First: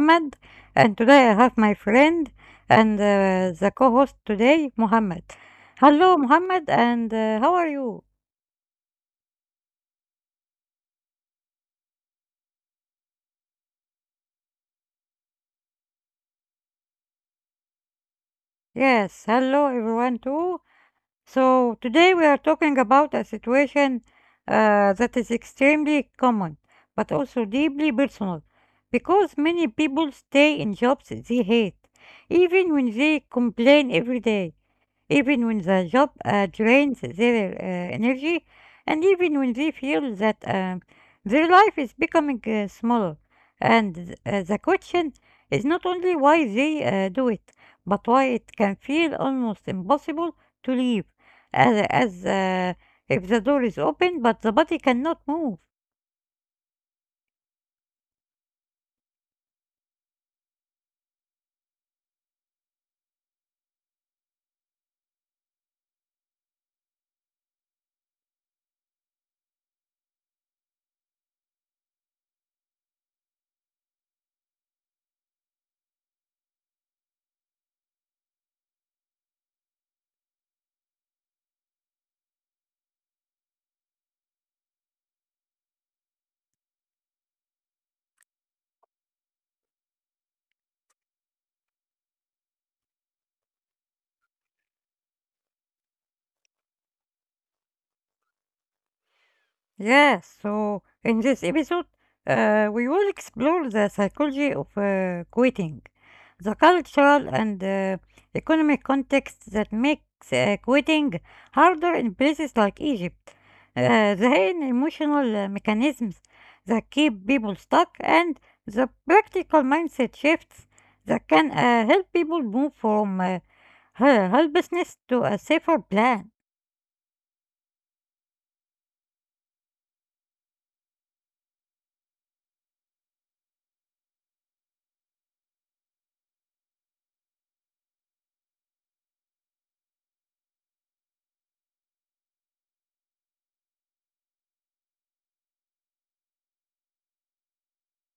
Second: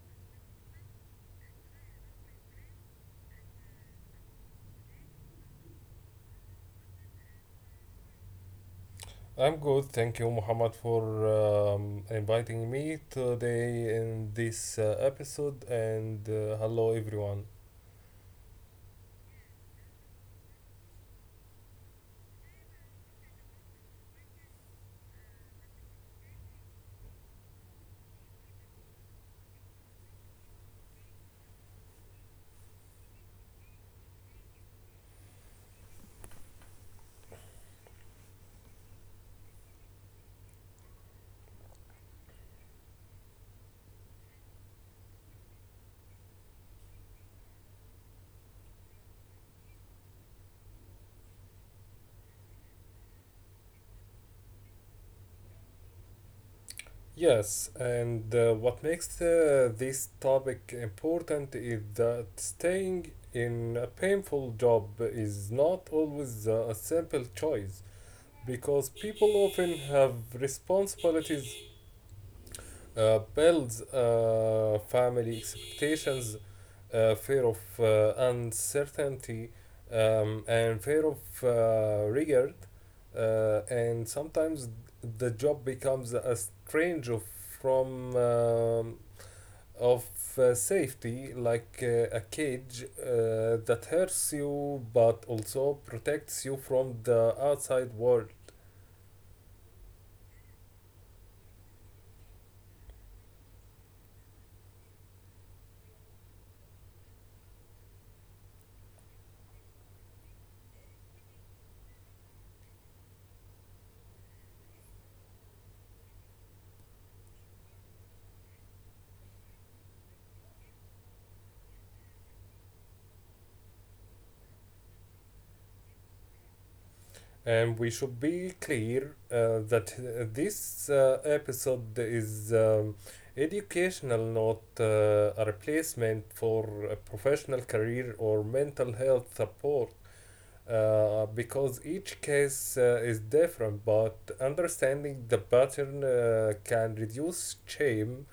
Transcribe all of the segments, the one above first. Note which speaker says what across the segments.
Speaker 1: Mohammed, and today I have my friend and the co-host today, Mohammed. Hello Mohammed, and how are you?
Speaker 2: I'm good. Thank you, Muhammad, for inviting me today in this episode. And hello, everyone.
Speaker 1: Yes, hello everyone too. So today we are talking about a situation that is extremely common, but also deeply personal, because many people stay in jobs they hate, even when they complain every day. Even when the job drains their energy, and even when they feel that their life is becoming smaller. And the question is not only why they do it, but why it can feel almost impossible to leave, as if the door is open but the body cannot move.
Speaker 2: Yes, and what makes this topic important is that staying in a painful job is not always a simple choice because people often have responsibilities builds family expectations, fear of uncertainty, and fear of regret. And sometimes the job becomes a strange of from of safety, like a cage that hurts you but also protects you from the outside world.
Speaker 1: Yes, so in this episode, we will explore the psychology of quitting, the cultural and economic context that makes quitting harder in places like Egypt, the hidden emotional mechanisms that keep people stuck, and the practical mindset shifts that can help people move from helplessness to a safer plan.
Speaker 2: And we should be clear that this episode is educational, not a replacement for a professional career or mental health support, because each case is different. But understanding the pattern can reduce shame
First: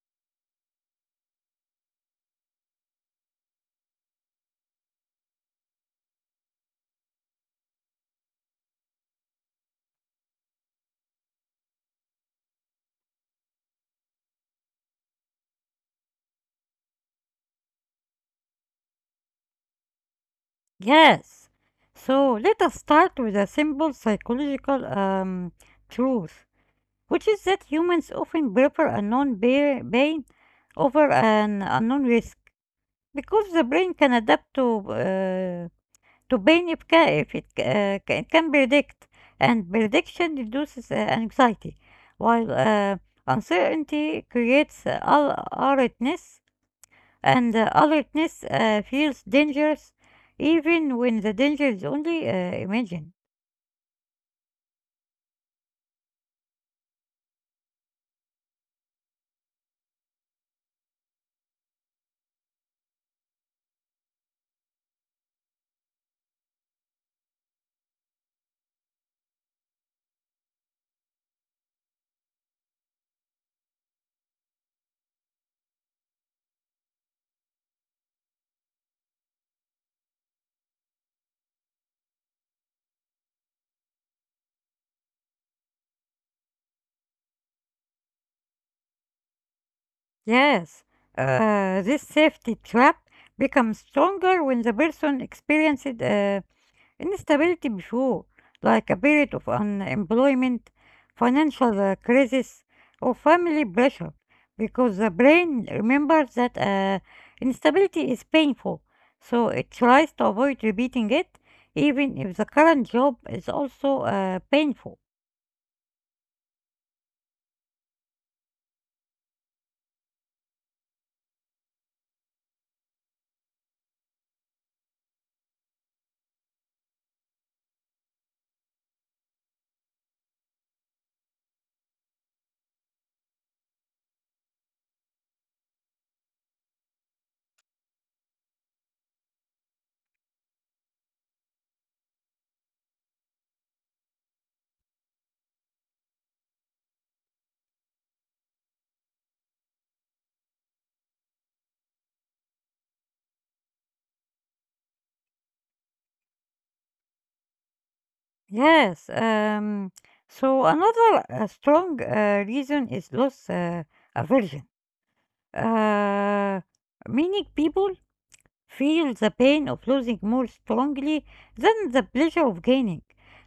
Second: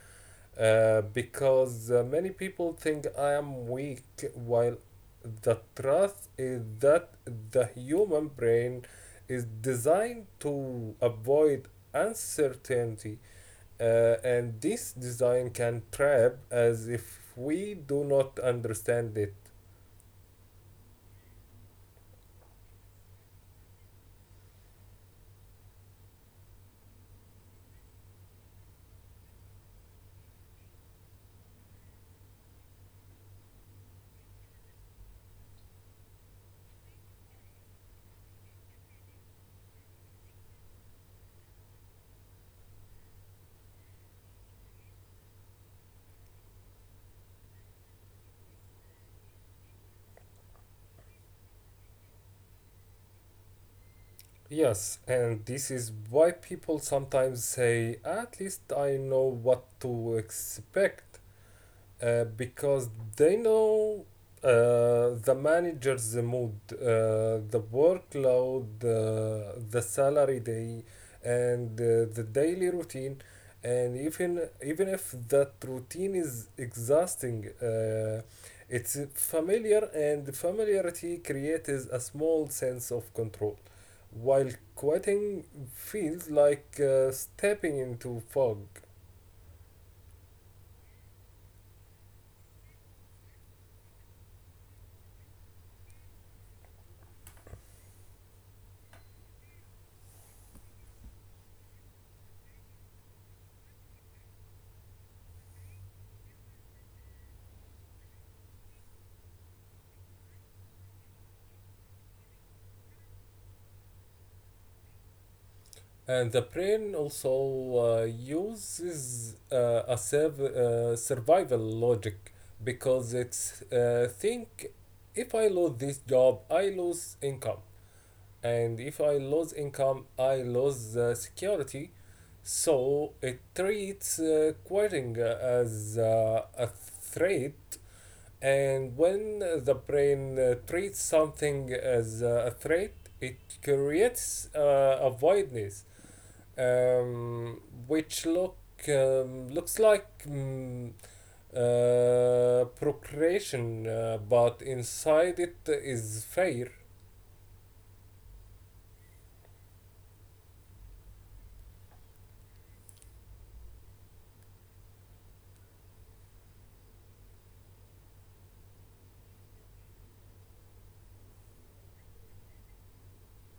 Speaker 2: because many people think I am weak, while the truth is that the human brain is designed to avoid uncertainty, and this design can trap as if we do not understand it.
Speaker 1: Yes. So let us start with a simple psychological truth, which is that humans often prefer a non pain over an unknown risk, because the brain can adapt to uh, to pain if it can predict, and prediction reduces anxiety, while uncertainty creates alertness, and alertness feels dangerous even when the danger is only imagined.
Speaker 2: Yes, and this is why people sometimes say, at least I know what to expect. Because they know the manager's mood, the workload, the salary day, and the daily routine. And even if that routine is exhausting, it's familiar, and familiarity creates a small sense of control. While quitting feels like stepping into fog.
Speaker 1: Yes, this safety trap becomes stronger when the person experiences instability before, like a period of unemployment, financial crisis, or family pressure, because the brain remembers that instability is painful, so it tries to avoid repeating it, even if the current job is also painful.
Speaker 2: And the brain also uses a survival logic because it's think if I lose this job, I lose income. And if I lose income, I lose security. So it treats quitting as a threat. And when the brain treats something as a threat, it creates a voidness um, which looks like procreation, but inside it is fair.
Speaker 1: Yes, so another strong reason is loss aversion. Uh, Meaning, people feel the pain of losing more strongly than the pleasure of gaining.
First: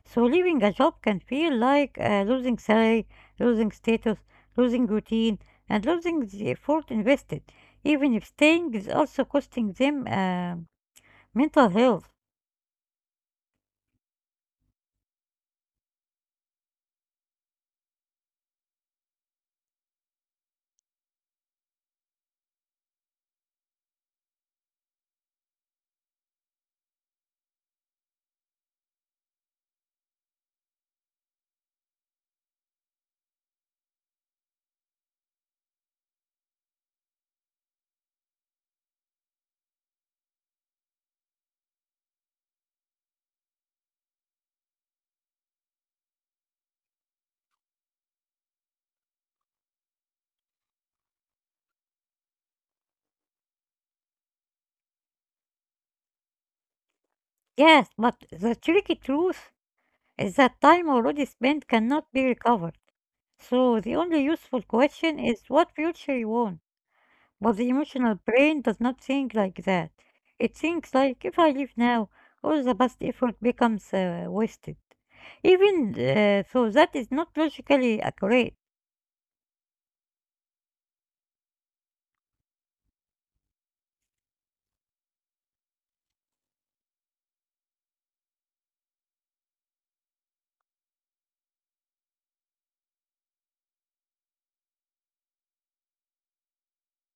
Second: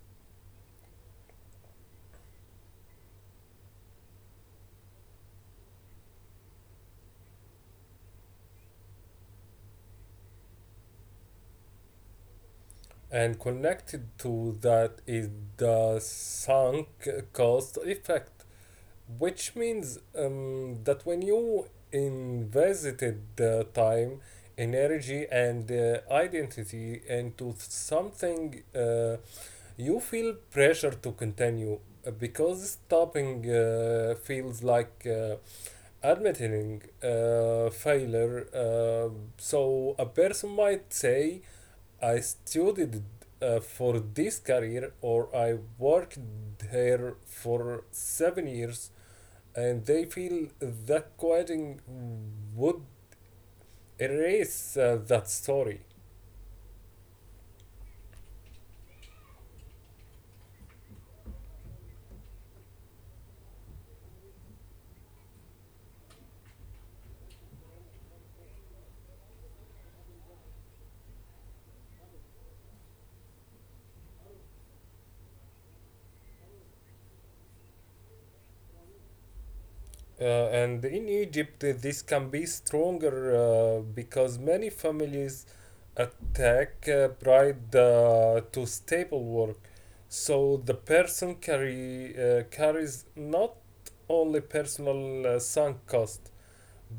Speaker 1: So leaving a job can feel like losing salary, losing status, losing routine, and losing the effort invested, even if staying is also costing them mental health.
Speaker 2: And connected to that is the sunk cost effect, which means that when you invested the time, energy, and identity into something you feel pressure to continue because stopping feels like admitting failure. So a person might say, I studied for this career or I worked here for 7 years, and they feel that quitting would erase that story.
Speaker 1: Yes, but the tricky truth is that time already spent cannot be recovered. So the only useful question is what future you want. But the emotional brain does not think like that. It thinks like, if I leave now, all the past effort becomes wasted. Even so, that is not logically accurate.
Speaker 2: And in Egypt, this can be stronger because many families attack pride to stable work. So the carries not only personal sunk cost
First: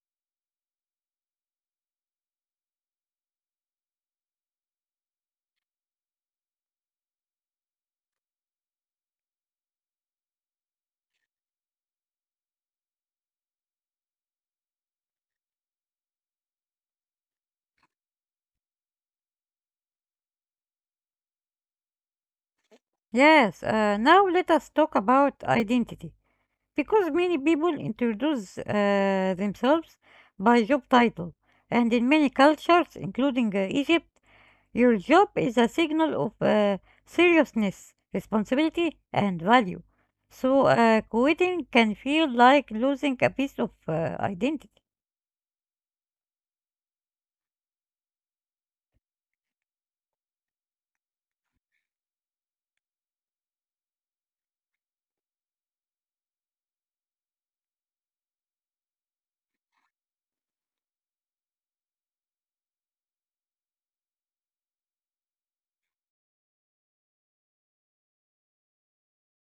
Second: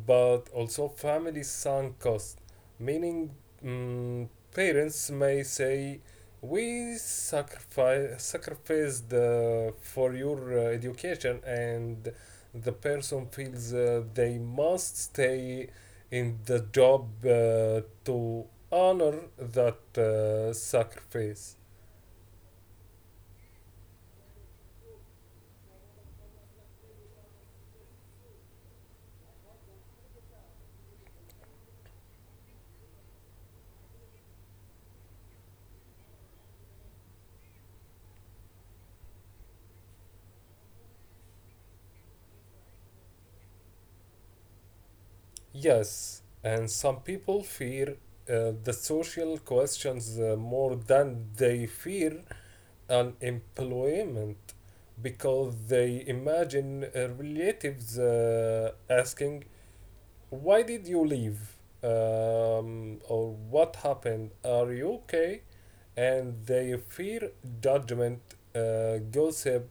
Speaker 2: but also family sunk cost, meaning mm, parents may say, "We sacrificed for your education," and the person feels they must stay in the job to honor that sacrifice.
Speaker 1: Yes, now let us talk about identity, because many people introduce themselves by job title, and in many cultures, including Egypt, your job is a signal of seriousness, responsibility, and value. So, quitting can feel like losing a piece of identity.
Speaker 2: Yes, and some people fear the social questions more than they fear unemployment because they imagine relatives asking, why did you leave? Or what happened? Are you okay? And they fear judgment, gossip,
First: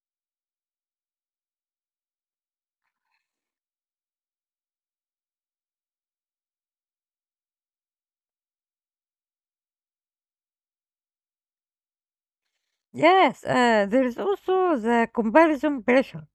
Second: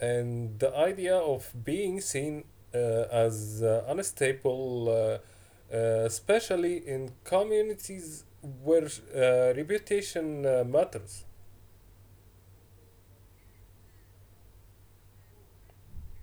Speaker 2: and the idea of being seen uh, as unstable, especially in communities where reputation matters.
Speaker 1: Yes, there is also the comparison pressure,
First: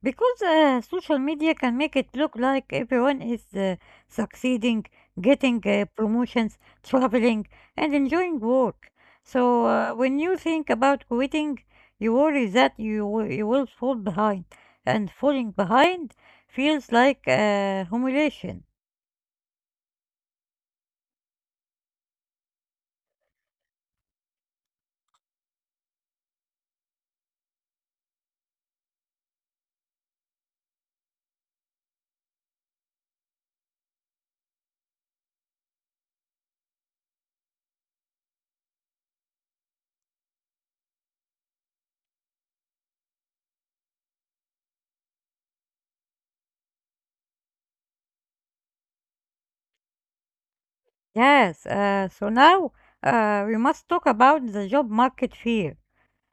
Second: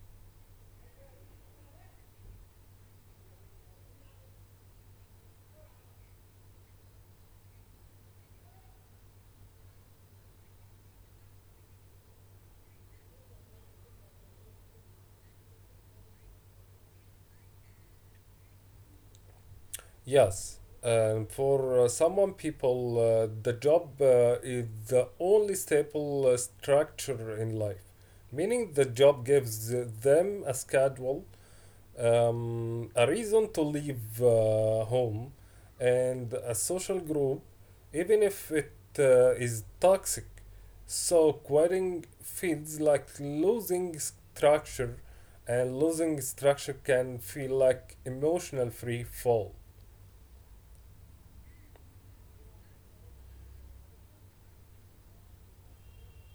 Speaker 1: because social media can make it look like everyone is succeeding, getting promotions, traveling, and enjoying work. So when you think about quitting, you worry that you will fall behind, and falling behind feels like humiliation.
Speaker 2: Yes, and for someone people, the job is the only stable structure in life, meaning the job gives them a schedule, a reason to leave home, and a social group, even if it is toxic. So quitting feels like losing structure, and losing structure can feel like emotional free fall.
Speaker 1: Yes, so now we must talk about the job market fear,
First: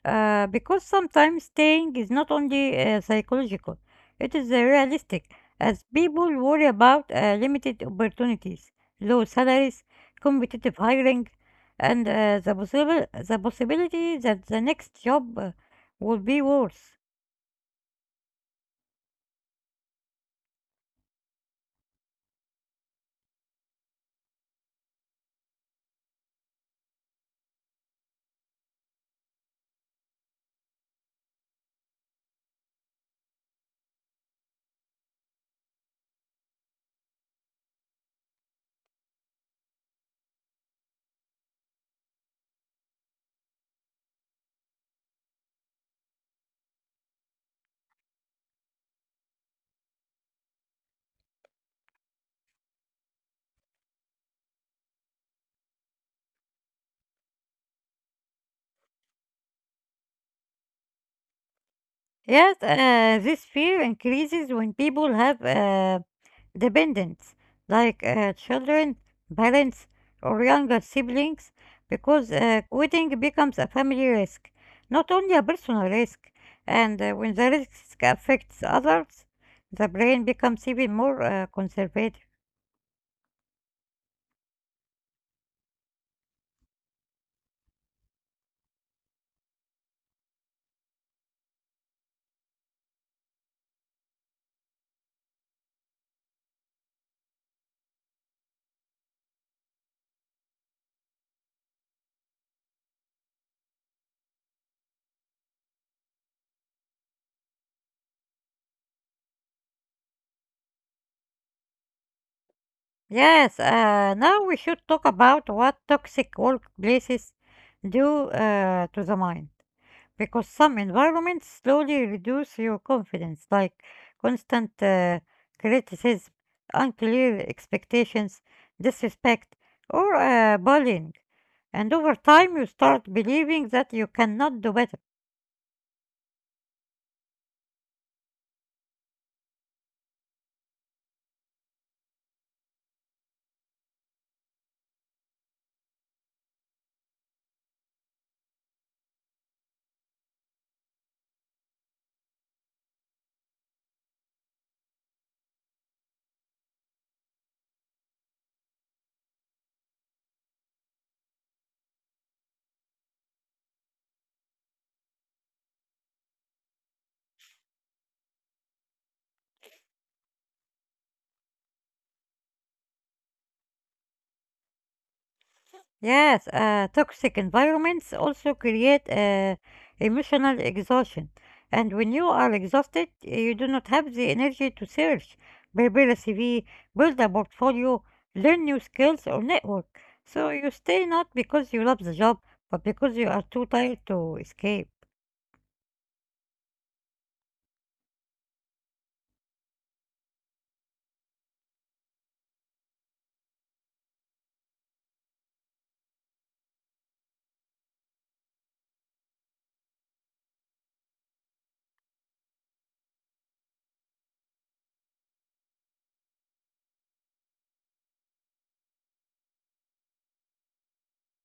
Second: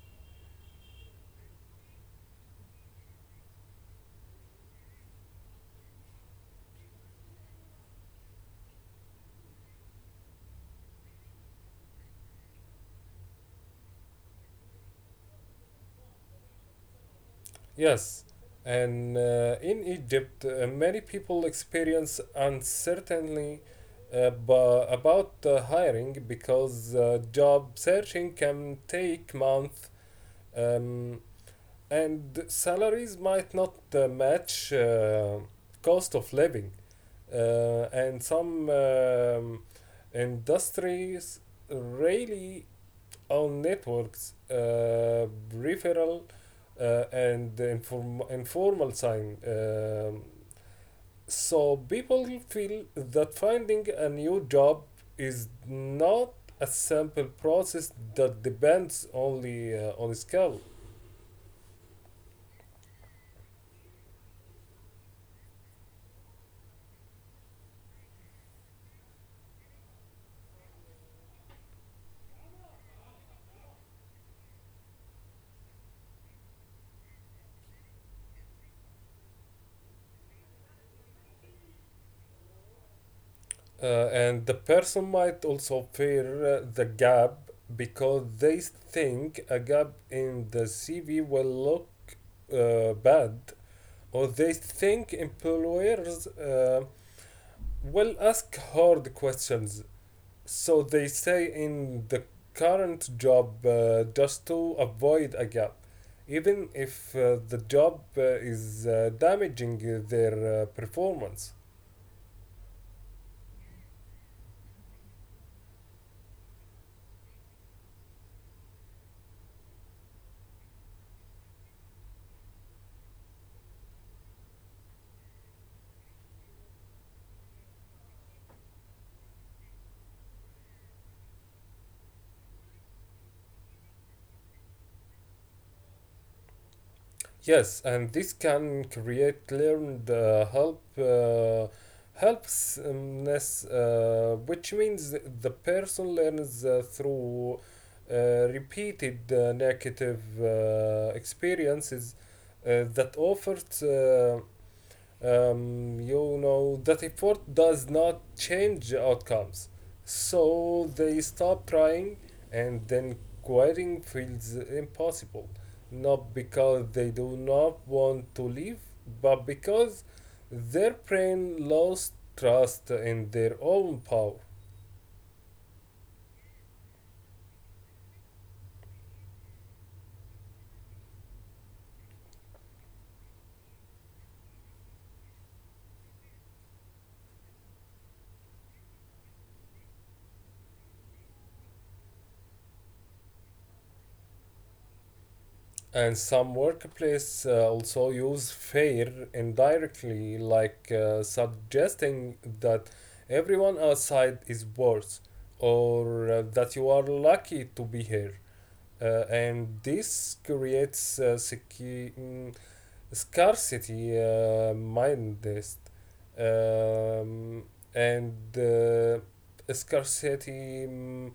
Speaker 1: because sometimes staying is not only psychological, it is realistic, as people worry about limited opportunities, low salaries, competitive hiring, and the possibility that the next job will be worse.
Speaker 2: Yes, and in Egypt, many people experience uncertainty about hiring because job searching can take months um, and salaries might not match cost of living. And some industries really on networks, peripheral and informal sign. So people feel that finding a new job is not a simple process that depends only on skill.
Speaker 1: Yet, this fear increases when people have dependents, like children, parents, or younger siblings, because quitting becomes a family risk, not only a personal risk. And when the risk affects others, the brain becomes even more conservative.
Speaker 2: And the person might also fear the gap because they think a gap in the CV will look bad, or they think employers well, ask hard questions. So they say in the current job just to avoid a gap, even if the job is damaging their performance.
Speaker 1: Yes, now we should talk about what toxic workplaces do to the mind, because some environments slowly reduce your confidence, like constant criticism, unclear expectations, disrespect, or bullying. And over time, you start believing that you cannot do better.
Speaker 2: Yes, and this can create learned helpsness, which means the person learns through uh, repeated negative experiences that offers. You know that effort does not change outcomes, so they stop trying, and then quitting feels impossible, not because they do not want to leave, but because their brain lost trust in their own power.
Speaker 1: Yes, toxic environments also create emotional exhaustion. And when you are exhausted, you do not have the energy to search, prepare a CV, build a portfolio, learn new skills, or network. So you stay not because you love the job, but because you are too tired to escape.
Speaker 2: And some workplace also use fair indirectly, like suggesting that everyone outside is worse or that you are lucky to be here. And this creates scarcity mindset um, and scarcity mm,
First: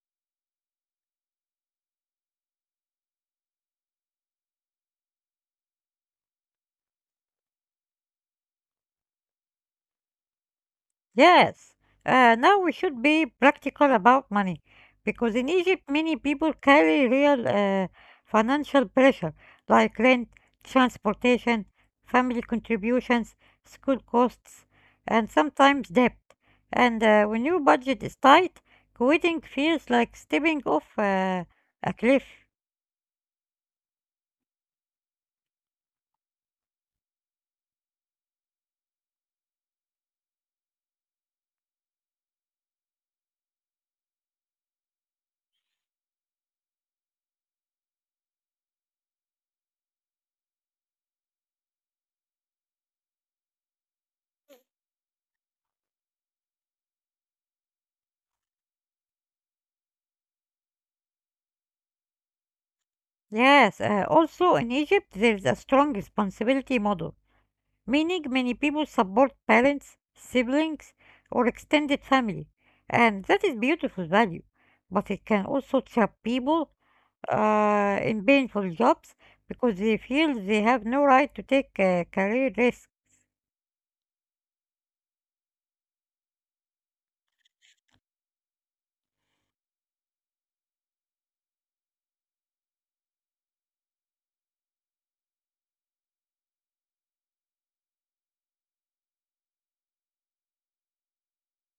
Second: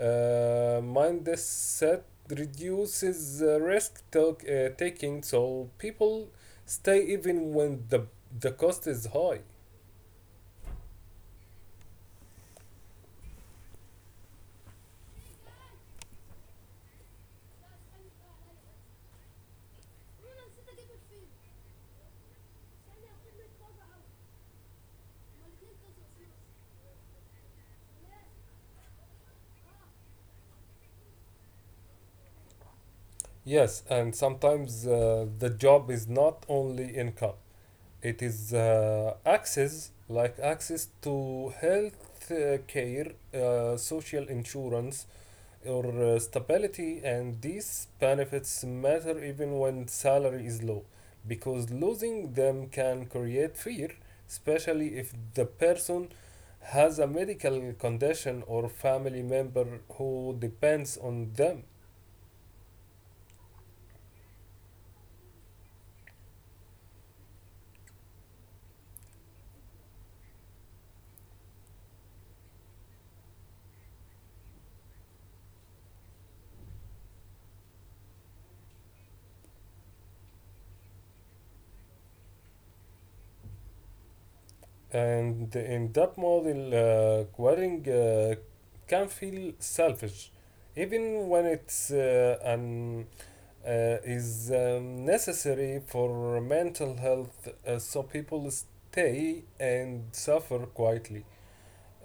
Speaker 2: mind this set reduces taking, so people stay even when the cost is high.
Speaker 1: Yes. Now we should be practical about money, because in Egypt, many people carry real financial pressure, like rent, transportation, family contributions, school costs, and sometimes debt. And when your budget is tight, quitting feels like stepping off a cliff.
Speaker 2: Yes, and sometimes the job is not only income; it is access, like access to health care, social insurance, or stability, and these benefits matter even when salary is low because losing them can create fear, especially if the person has a medical condition or family member who depends on them.
Speaker 1: Yes. Also, in Egypt, there's a strong responsibility model, meaning many people support parents, siblings, or extended family, and that is beautiful value. But it can also trap people in painful jobs, because they feel they have no right to take a career risk.
Speaker 2: And in that model, querying can feel selfish, even when it's an is necessary for mental health, so people stay and suffer quietly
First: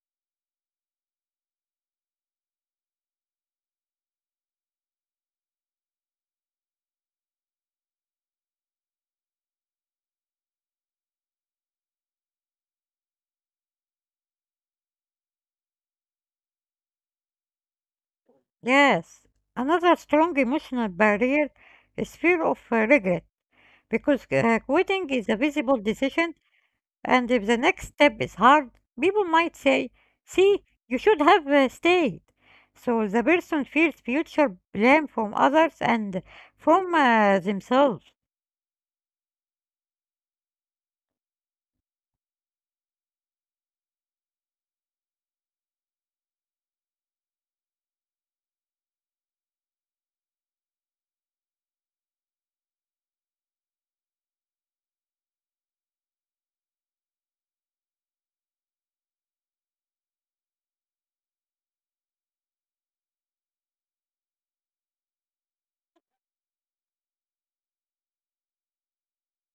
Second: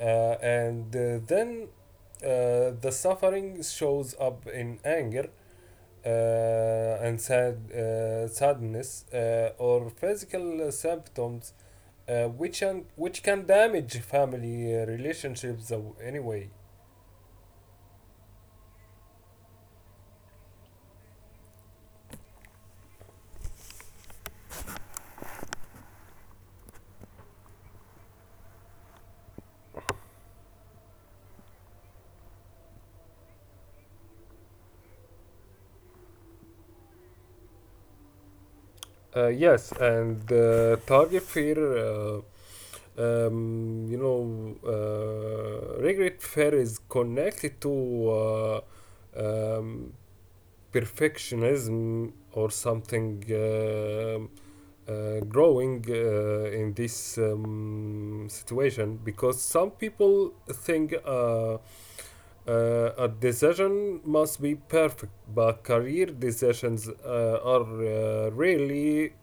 Speaker 2: uh, and then the suffering shows up in anger uh, and sadness or physical symptoms which can damage family relationships anyway.
Speaker 1: Yes, another strong emotional barrier is fear of regret, because quitting is a visible decision. And if the next step is hard, people might say, "See, you should have stayed." So the person feels future blame from others and from themselves.
Speaker 2: Uh, yes, and target fear, regret fair is connected to um, perfectionism or something growing in this situation because some people think a decision must be perfect, but career decisions are really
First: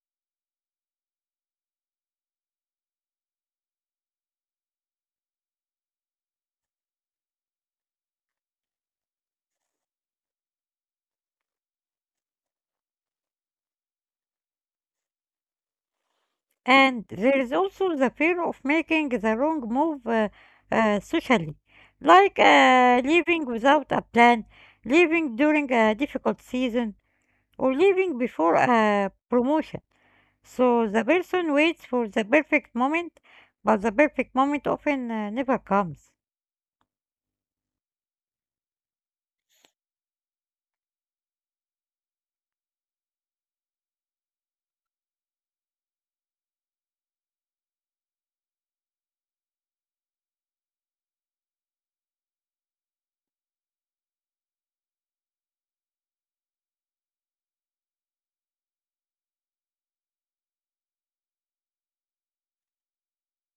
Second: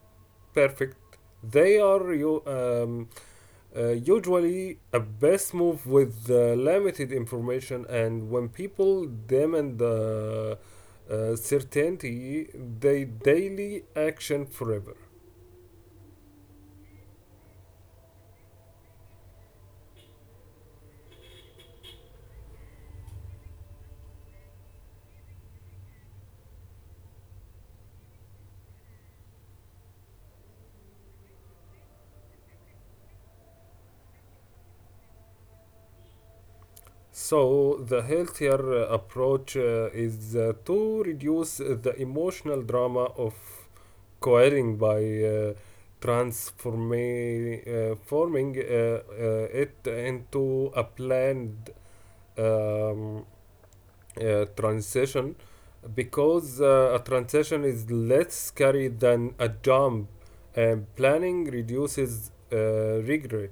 Speaker 2: perfect. They are you. Usually, a best move with limited information, and when people demand certainty, they daily action forever.
Speaker 1: And there is also the fear of making the wrong move socially, like leaving without a plan, leaving during a difficult season, or leaving before a promotion. So the person waits for the perfect moment, but the perfect moment often never comes.
Speaker 2: So, the healthier approach is to reduce the emotional drama of coerring by uh, transforming it into a planned um, transition because a transition is less scary than a jump, and planning reduces regret.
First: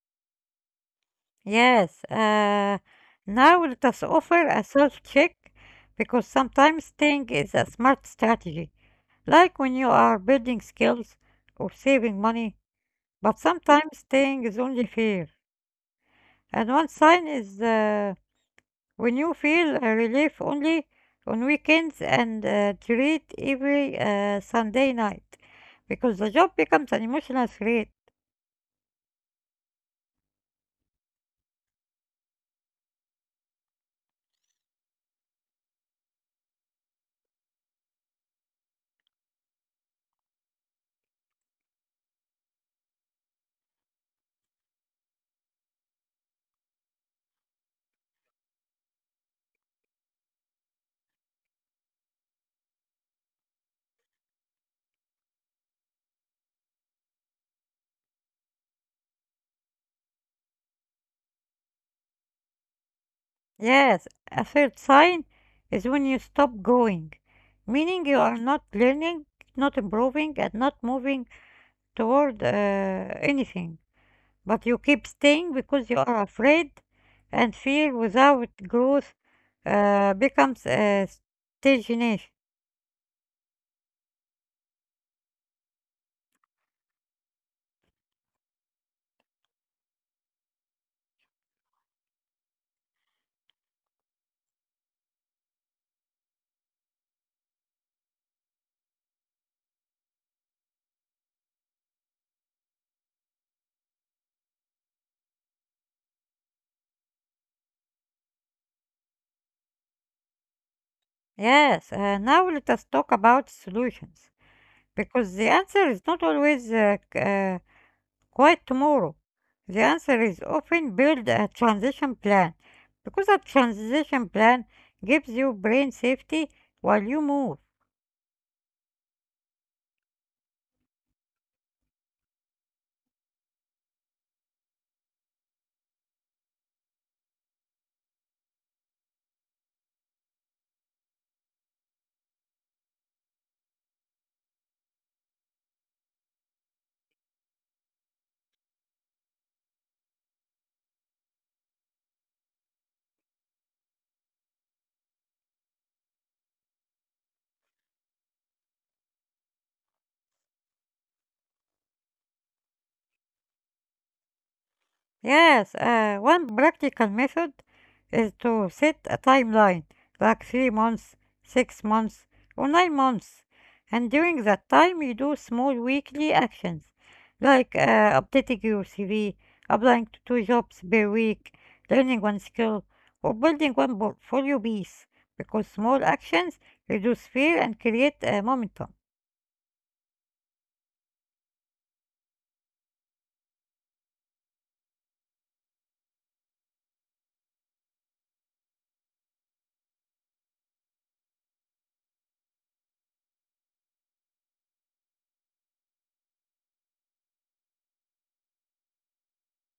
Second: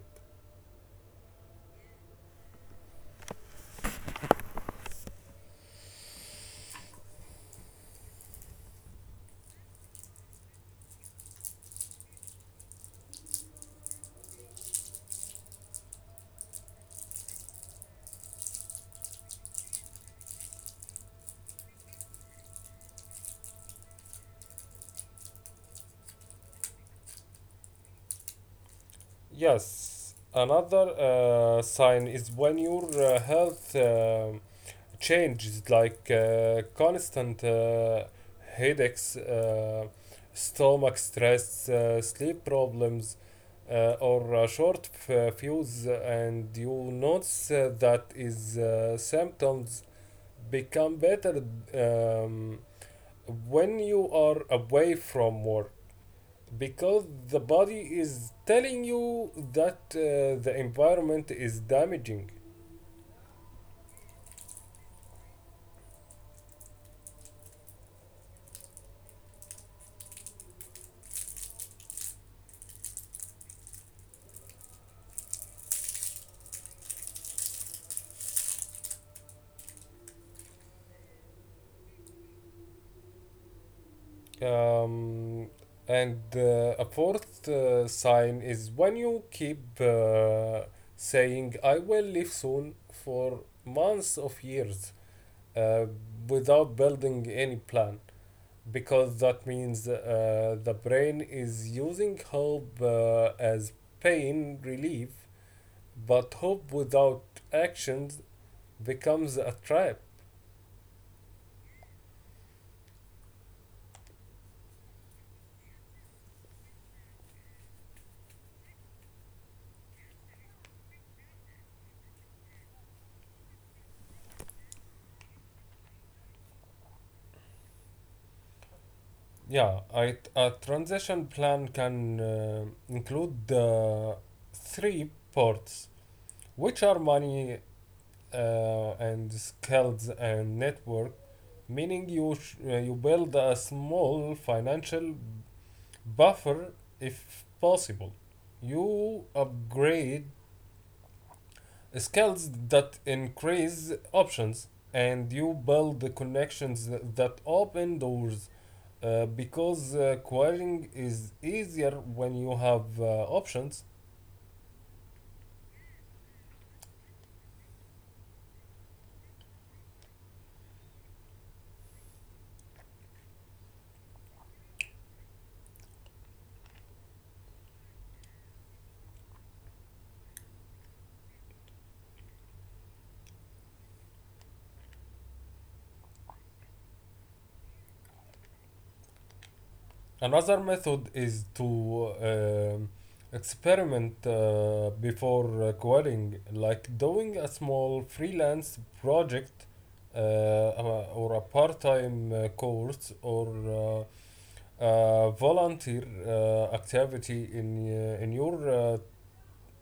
Speaker 1: Yes, now let us offer a self check, because sometimes staying is a smart strategy, like when you are building skills or saving money, but sometimes staying is only fear. And one sign is when you feel relief only on weekends and treat every Sunday night, because the job becomes an emotional threat.
Speaker 2: Yes, another sign is when your health changes, like constant headaches, stomach stress, sleep problems, or short fuse, and you notice that is symptoms become better um, when you are away from work, because the body is telling you that the environment is damaging.
Speaker 1: Yes, a third sign is when you stop growing, meaning you are not learning, not improving, and not moving toward anything. But you keep staying because you are afraid, and fear without growth becomes stagnation.
Speaker 2: Um, and uh, a fourth sign is when you keep saying I will live soon for months of years, uh, without building any plan, because that means the brain is using hope as pain relief, but hope without actions becomes a trap.
Speaker 1: Yes, now let us talk about solutions, because the answer is not always quite tomorrow. The answer is often build a transition plan, because a transition plan gives you brain safety while you move.
Speaker 2: Yeah, a transition plan can include the three parts, which are money and skills and network, meaning you build a small financial buffer if possible. You upgrade skills that increase options and you build the connections that open doors because querying is easier when you have options.
Speaker 1: Yes, one practical method is to set a timeline, like 3 months, 6 months, or 9 months. And during that time, you do small weekly actions, like updating your CV, applying to two jobs per week, learning one skill, or building one portfolio piece, because small actions reduce fear and create momentum.
Speaker 2: Another method is to um experiment before quitting, like doing a small freelance project or a part time course or uh, volunteer activity in your uh,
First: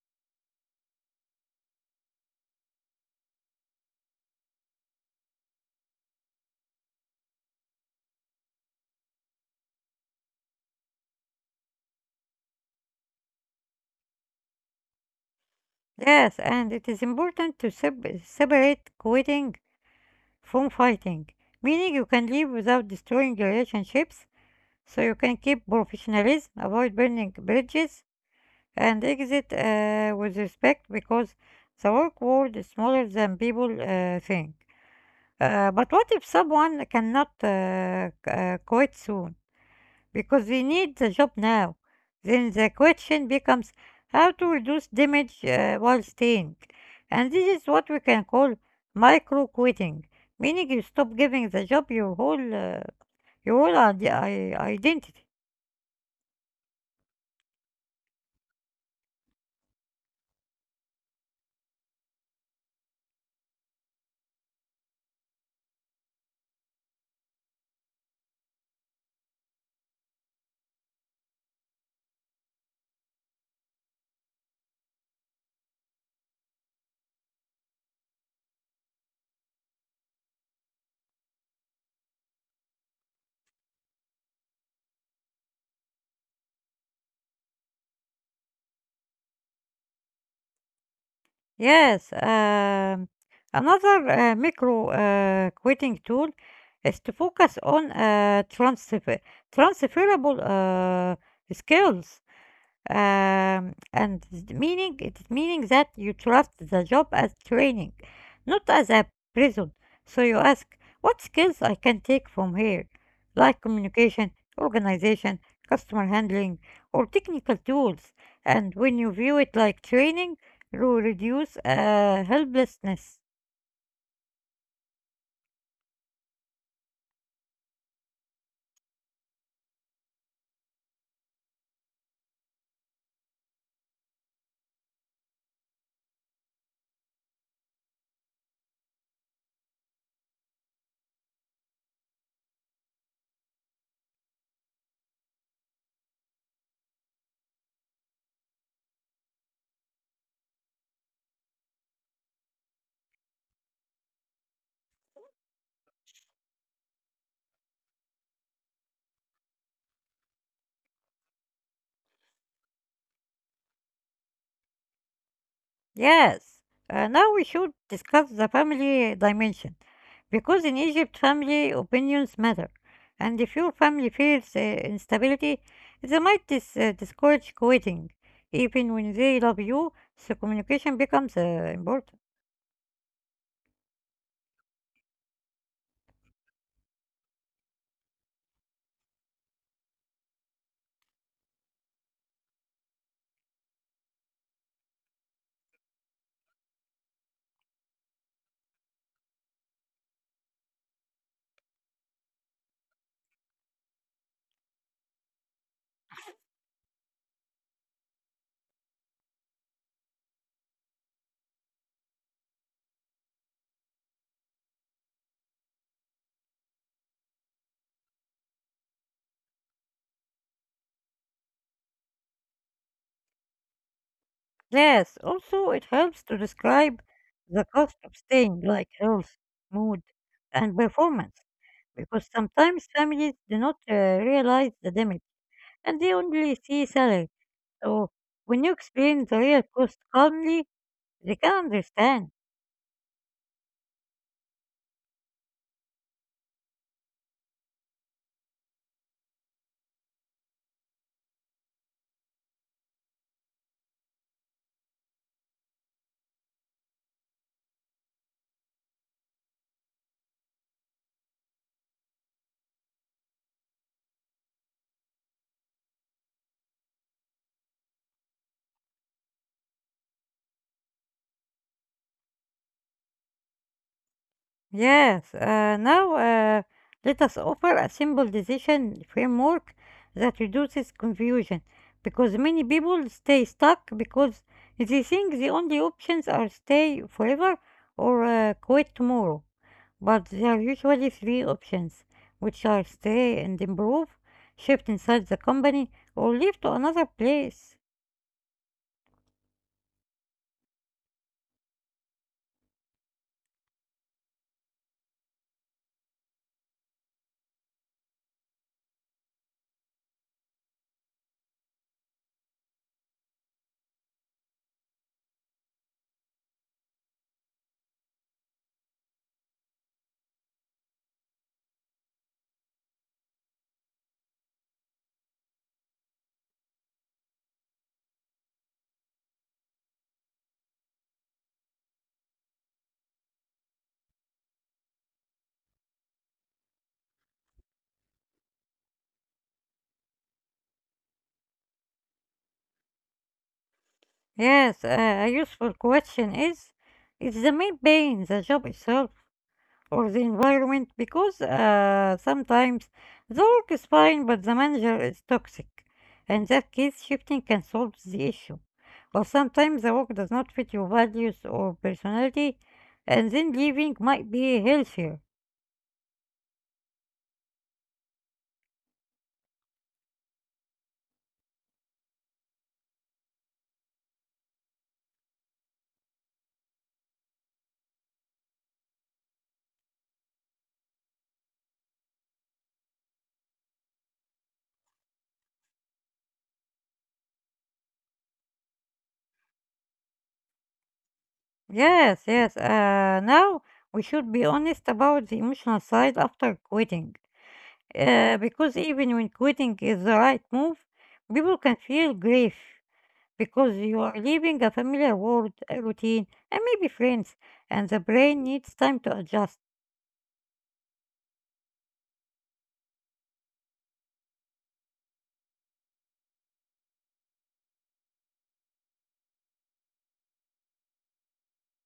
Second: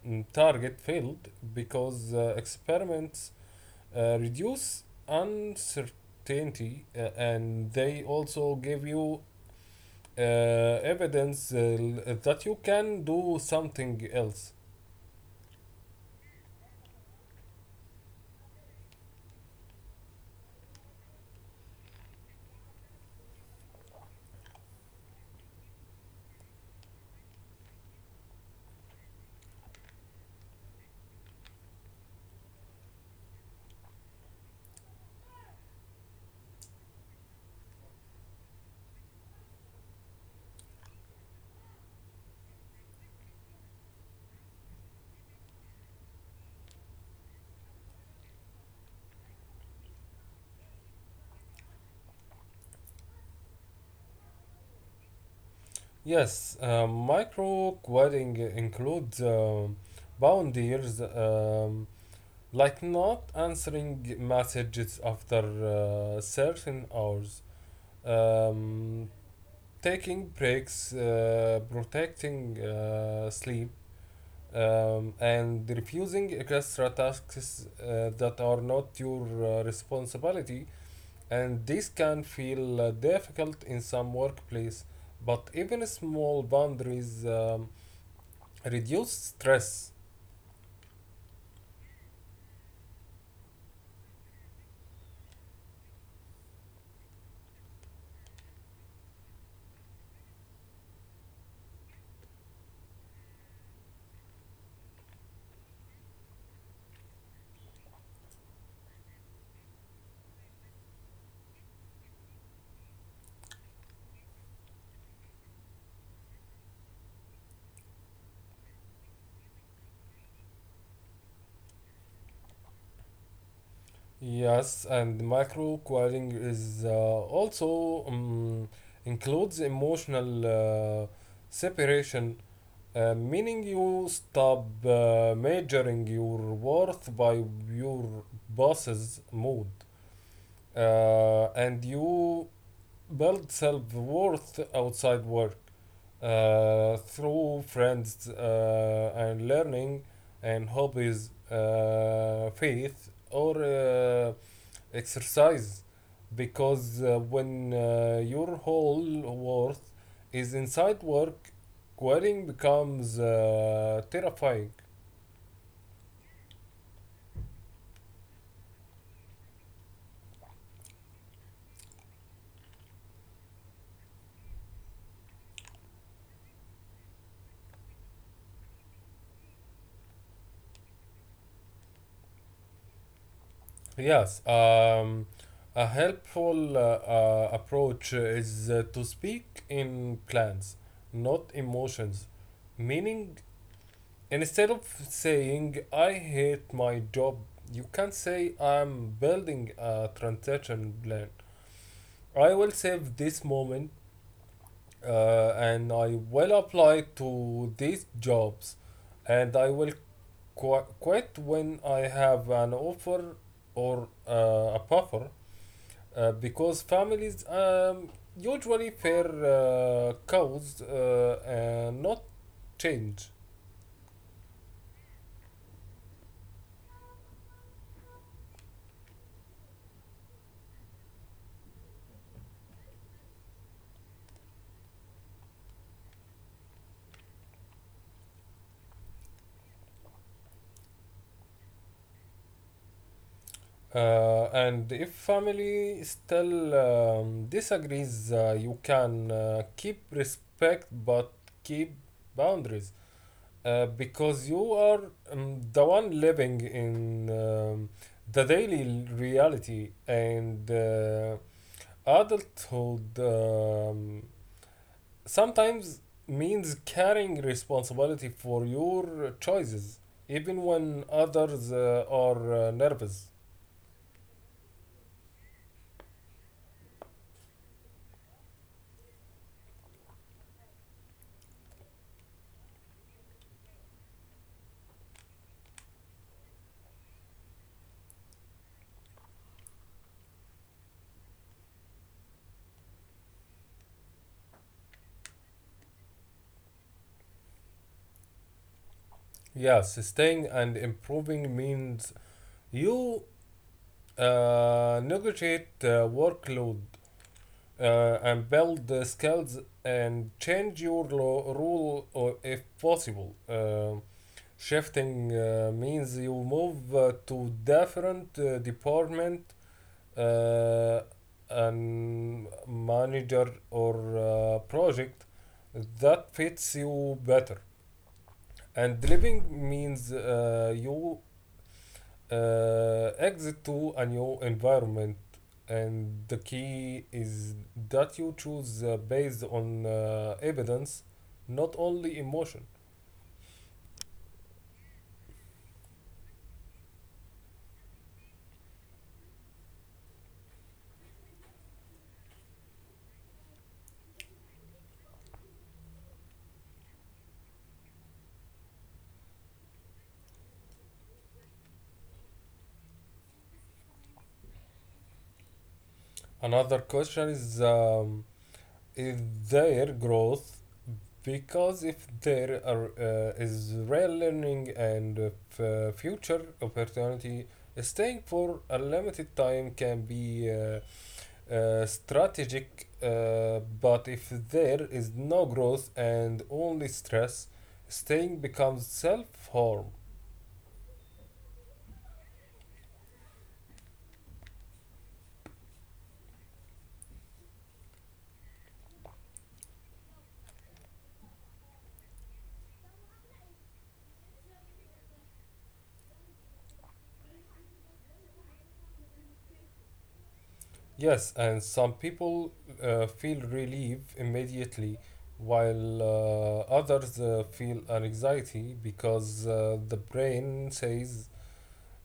Speaker 2: mm, target field, because experiments reduce uncertainty, and they also give you evidence, that you can do something else.
Speaker 1: Yes, and it is important to separate quitting from fighting, meaning you can leave without destroying relationships, so you can keep professionalism, avoid burning bridges, and exit with respect, because the work world is smaller than people think. But what if someone cannot quit soon? Because we need the job now. Then the question becomes how to reduce damage while staying. And this is what we can call micro quitting, meaning you stop giving the job your whole identity.
Speaker 2: Yes, micro querying includes boundaries, like not answering messages after certain hours, um, taking breaks, protecting sleep, and refusing extra tasks that are not your responsibility, and this can feel difficult in some workplace, but even small boundaries reduce stress.
Speaker 1: Yes, another micro quitting tool is to focus on transferable skills, and the meaning it is meaning that you trust the job as training, not as a prison. So you ask, what skills I can take from here, like communication, organization, customer handling, or technical tools. And when you view it like training, you reduce helplessness.
Speaker 2: Yes, and micro quilling is also includes emotional separation, meaning you stop measuring your worth by your boss's mood, and you build self-worth outside work through friends and learning and hobbies, faith or exercise. Because when your whole worth is inside work, quitting becomes terrifying.
Speaker 1: Yes. Now we should discuss the family dimension, because in Egypt, family opinions matter, and if your family feels instability, they might discourage quitting, even when they love you, so communication becomes important.
Speaker 2: Yes, a helpful approach is to speak in plans, not emotions. Meaning, instead of saying, I hate my job, you can say, I'm building a transition plan. I will save this moment and I will apply to these jobs and I will quit when I have an offer or a buffer, because families usually fear cows and not change.
Speaker 1: Yes, also it helps to describe the cost of staying, like health, mood, and performance, because sometimes families do not realize the damage and they only see salary. So when you explain the real cost calmly, they can understand.
Speaker 2: And if family still disagrees, you can keep respect but keep boundaries because you are the one living in the daily reality, and adulthood sometimes means carrying responsibility for your choices even when others are nervous.
Speaker 1: Yes, now let us offer a simple decision framework that reduces confusion, because many people stay stuck because they think the only options are stay forever or quit tomorrow. But there are usually three options, which are stay and improve, shift inside the company, or leave to another place.
Speaker 2: Yeah, sustaining and improving means you negotiate workload and build the skills and change your rule or if possible. Shifting means you move to different department uh, and manager or project that fits you better. And living means you exit to a new environment, and the key is that you choose based on evidence, not only emotion.
Speaker 1: Yes, a useful question is the main pain the job itself, or the environment? Because sometimes the work is fine but the manager is toxic. In that case, shifting can solve the issue. Or sometimes the work does not fit your values or personality, and then leaving might be healthier.
Speaker 2: Another question is there growth? Because if there are, is real learning and future opportunity, staying for a limited time can be strategic, but if there is no growth and only stress, staying becomes self harm.
Speaker 1: Yes, yes. Now we should be honest about the emotional side after quitting, because even when quitting is the right move, people can feel grief, because you are leaving a familiar world, a routine, and maybe friends, and the brain needs time to adjust.
Speaker 2: Yes, and some people feel relief immediately, while others feel anxiety because the brain says,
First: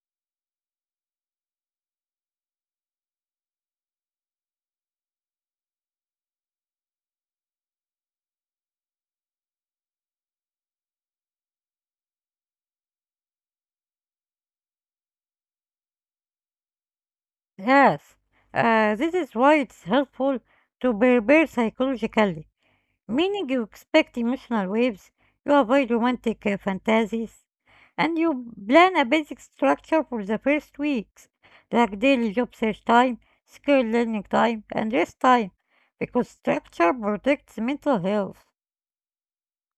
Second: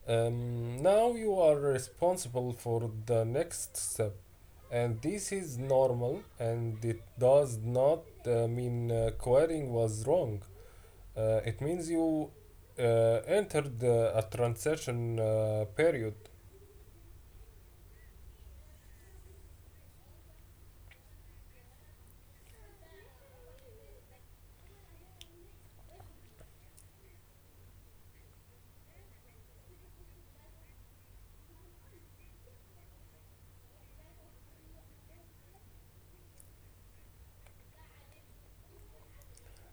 Speaker 2: now you are responsible for the next step. And this is normal, and it does not mean quitting was wrong. It means you uh, entered a transition period,
Speaker 1: Yes, this is why it's helpful to prepare psychologically, meaning you expect emotional waves, you avoid romantic fantasies, and you plan a basic structure for the first weeks, like daily job search time, skill learning time, and rest time, because structure protects mental health.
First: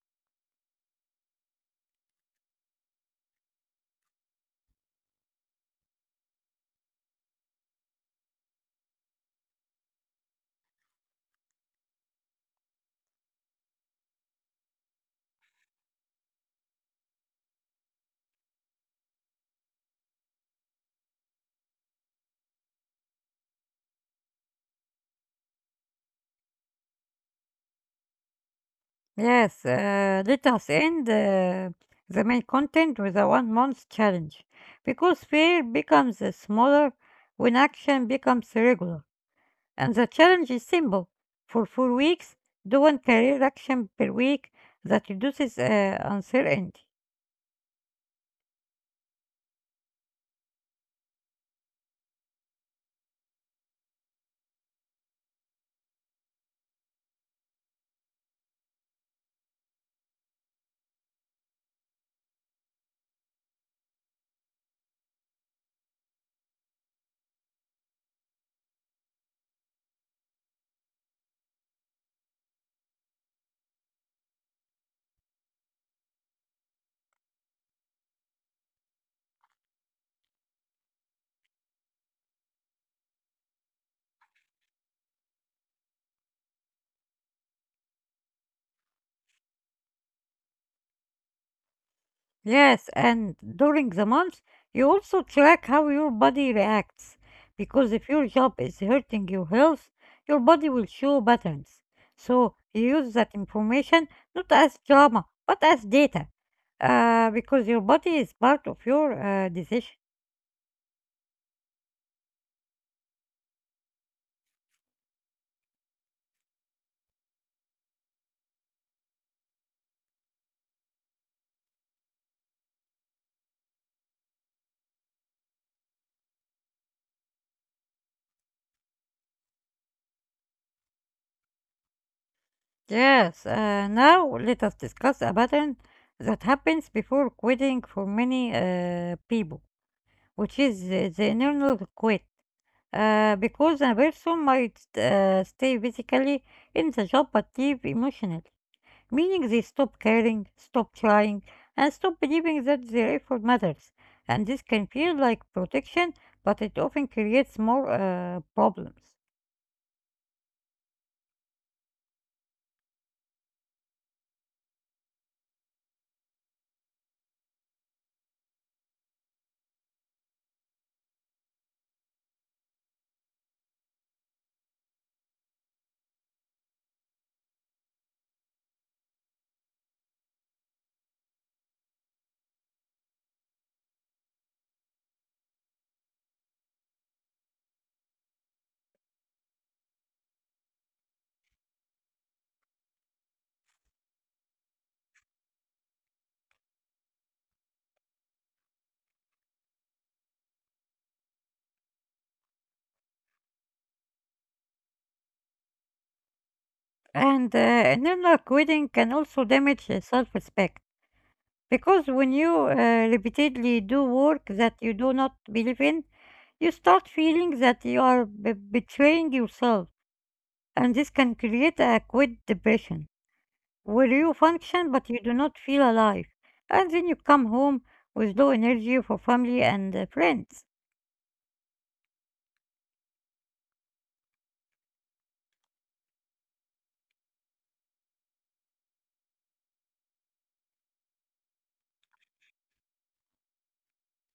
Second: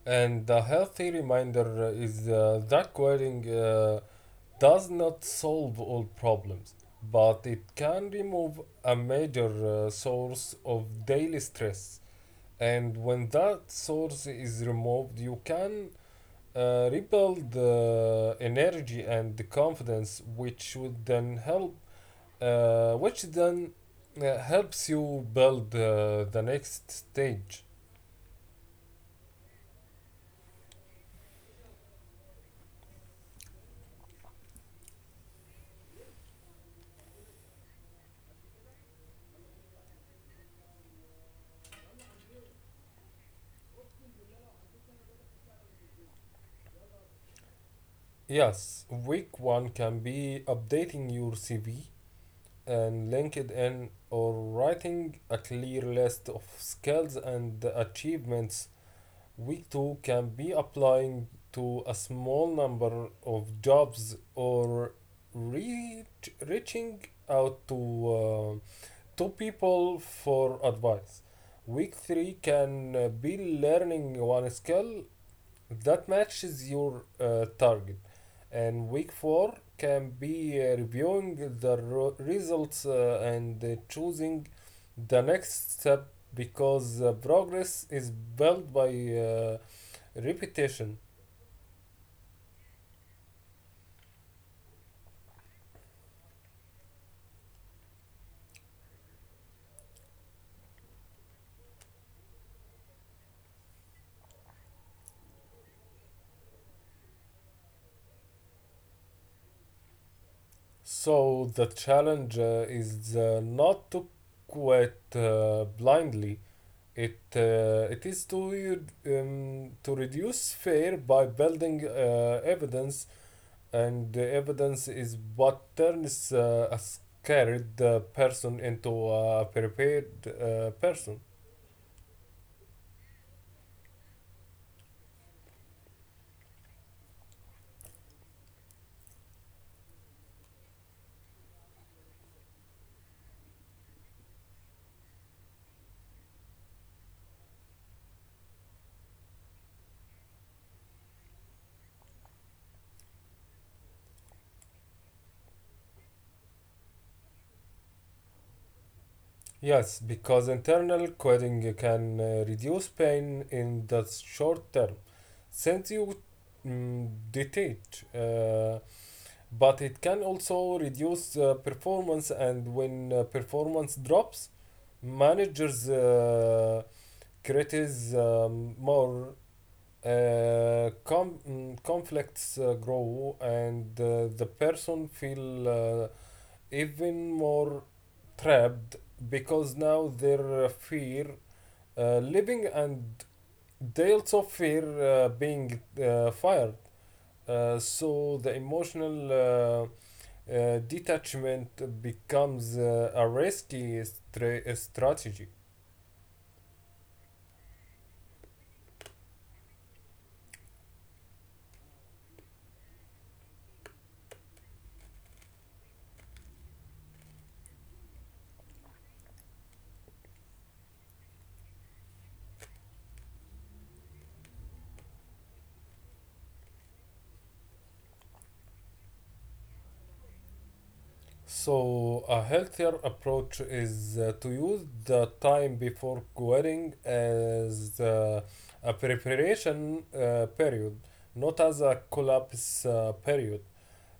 Speaker 2: and the healthy reminder is that quitting does not solve all problems, but it can remove a major source of daily stress. And when that source is removed, you can rebuild the energy and the confidence, which would then help which then helps you build the next stage.
Speaker 1: Yes, let us end the main content with a 1 month challenge because fear becomes smaller when action becomes regular. And the challenge is simple. For 4 weeks, do one career action per week that reduces uncertainty.
Speaker 2: Yes, week one can be updating your CV and LinkedIn or writing a clear list of skills and achievements. Week two can be applying to a small number of jobs or reaching out to people for advice. Week three can be learning one skill that matches your target, and week four can be reviewing the results and choosing the next step because progress is built by repetition.
Speaker 1: Yes, and during the month, you also track how your body reacts. Because if your job is hurting your health, your body will show patterns. So you use that information not as drama, but as data. Because your body is part of your decision.
Speaker 2: So the challenge is not to quit blindly. It is to reduce fear by building evidence, and the evidence is what turns a scared person into a prepared person.
Speaker 1: Yes, now let us discuss a pattern that happens before quitting for many people, which is the internal quit. Because a person might stay physically in the job but leave emotionally, meaning they stop caring, stop trying, and stop believing that their effort matters. And this can feel like protection, but it often creates more problems.
Speaker 2: Yes, because internal quitting can reduce pain in the short term, since you detach. But it can also reduce performance, and when performance drops managers creates more conflicts grow and the person feel even more trapped because now their fear living and they also fear being fired, so the emotional detachment becomes a risky strategy.
Speaker 1: And internal quitting can also damage self respect because when you repeatedly do work that you do not believe in, you start feeling that you are betraying yourself, and this can create a quit depression where you function but you do not feel alive. And then you come home with low energy for family and friends.
Speaker 2: So, a healthier approach is to use the time before quitting as a preparation period, not as a collapse period.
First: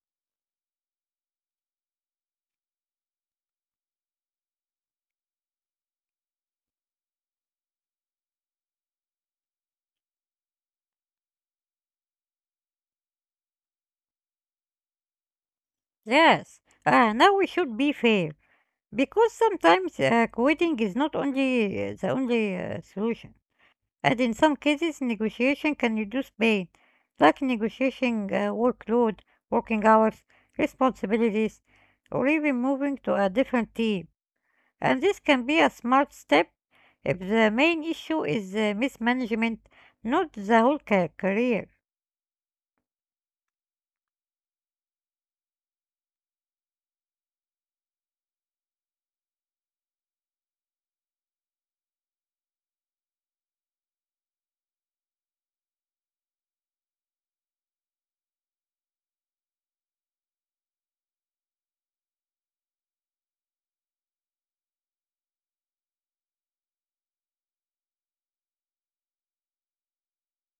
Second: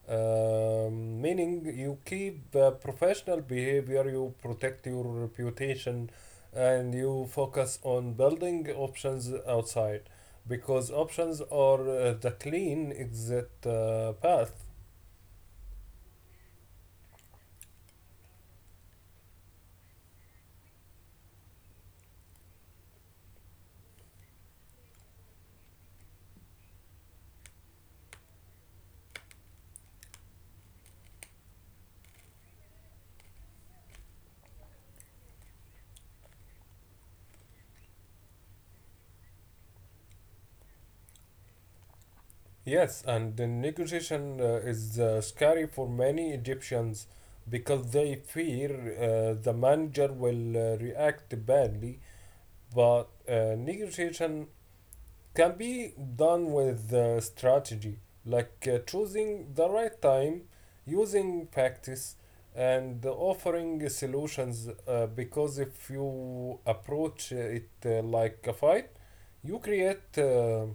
Speaker 2: Meaning, you keep professional behavior, you protect your reputation, and you focus on building options outside because options are the clean exit path.
Speaker 1: Yes, now we should be fair because sometimes quitting is not only the only solution. And in some cases, negotiation can reduce pain, like negotiating workload, working hours, responsibilities, or even moving to a different team. And this can be a smart step if the main issue is mismanagement, not the whole career.
Speaker 2: Yes, and the negotiation is scary for many Egyptians because they fear the manager will react badly. But negotiation can be done with strategy, like choosing the right time, using practice, and offering solutions. Because if you approach it like a fight, you create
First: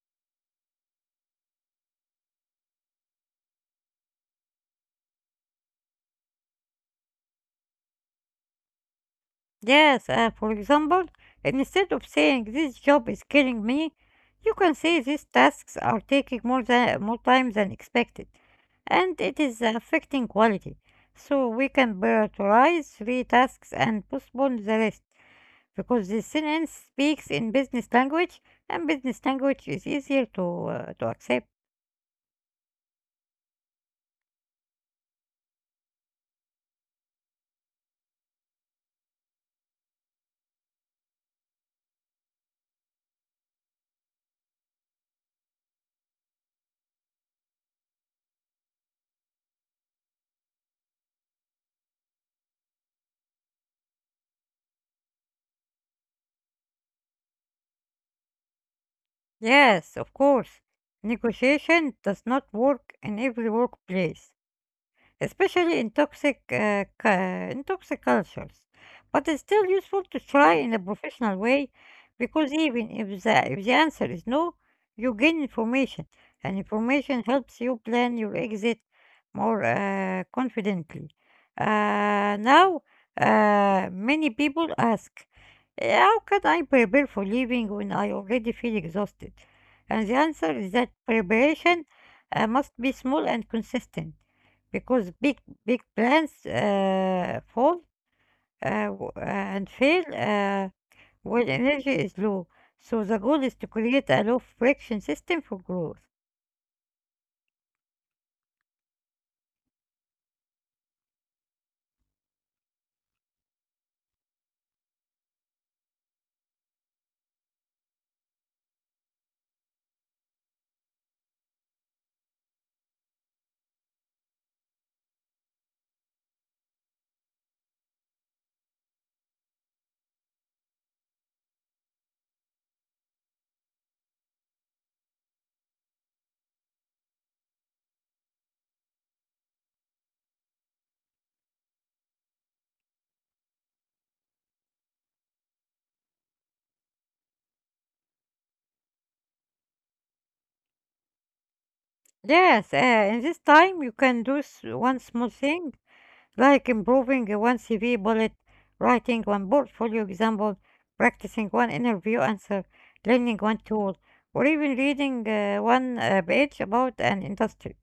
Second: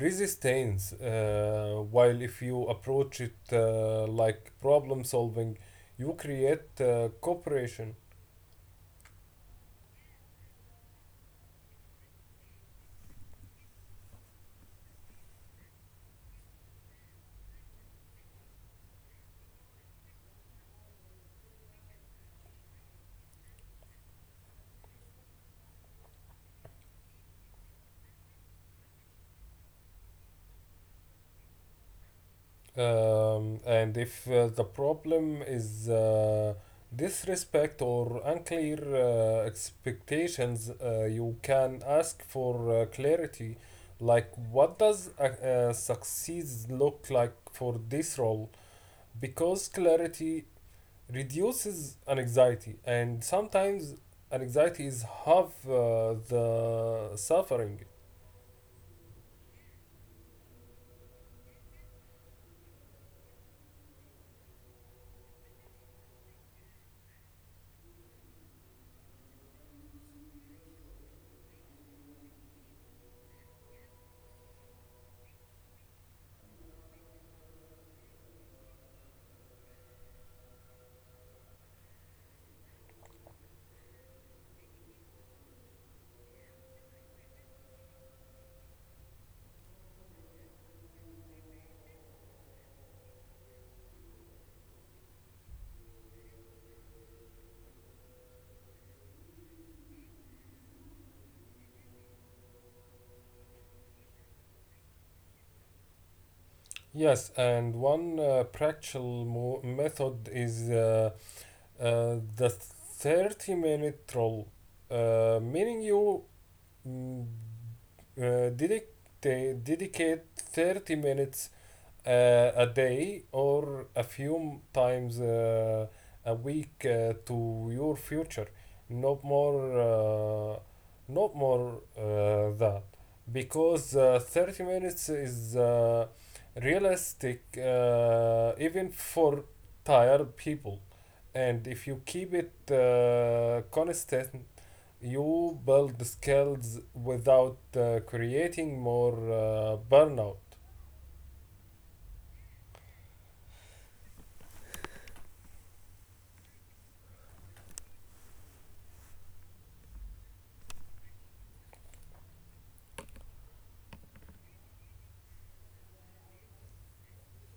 Speaker 2: resistance, while if you approach it like problem solving you create cooperation.
Speaker 1: Yes, for example, instead of saying this job is killing me, you can say these tasks are taking more time than expected and it is affecting quality. So we can prioritize three tasks and postpone the rest because this sentence speaks in business language and business language is easier to accept.
Speaker 2: And if the problem is disrespect or unclear expectations, you can ask for clarity, like what does success look like for this role, because clarity reduces anxiety, and sometimes anxiety is half the suffering.
Speaker 1: Yes, of course. Negotiation does not work in every workplace, especially in in toxic cultures. But it's still useful to try in a professional way, because even if the answer is no, you gain information, and information helps you plan your exit more confidently. Now, many people ask, how can I prepare for leaving when I already feel exhausted? And the answer is that preparation must be small and consistent because big plans fall and fail when energy is low. So the goal is to create a low friction system for growth.
Speaker 2: Yes, and one practical method is the 30-minute rule, meaning you mm, dedicate 30 minutes a day or a few times a week to your future, not more uh, not more that, because 30 minutes is realistic even for tired people, and if you keep it constant you build skills without creating more burnout.
Speaker 1: Yes, in this time you can do one small thing like improving one CV bullet, writing one portfolio example, practicing one interview answer, learning one tool, or even reading one page about an industry.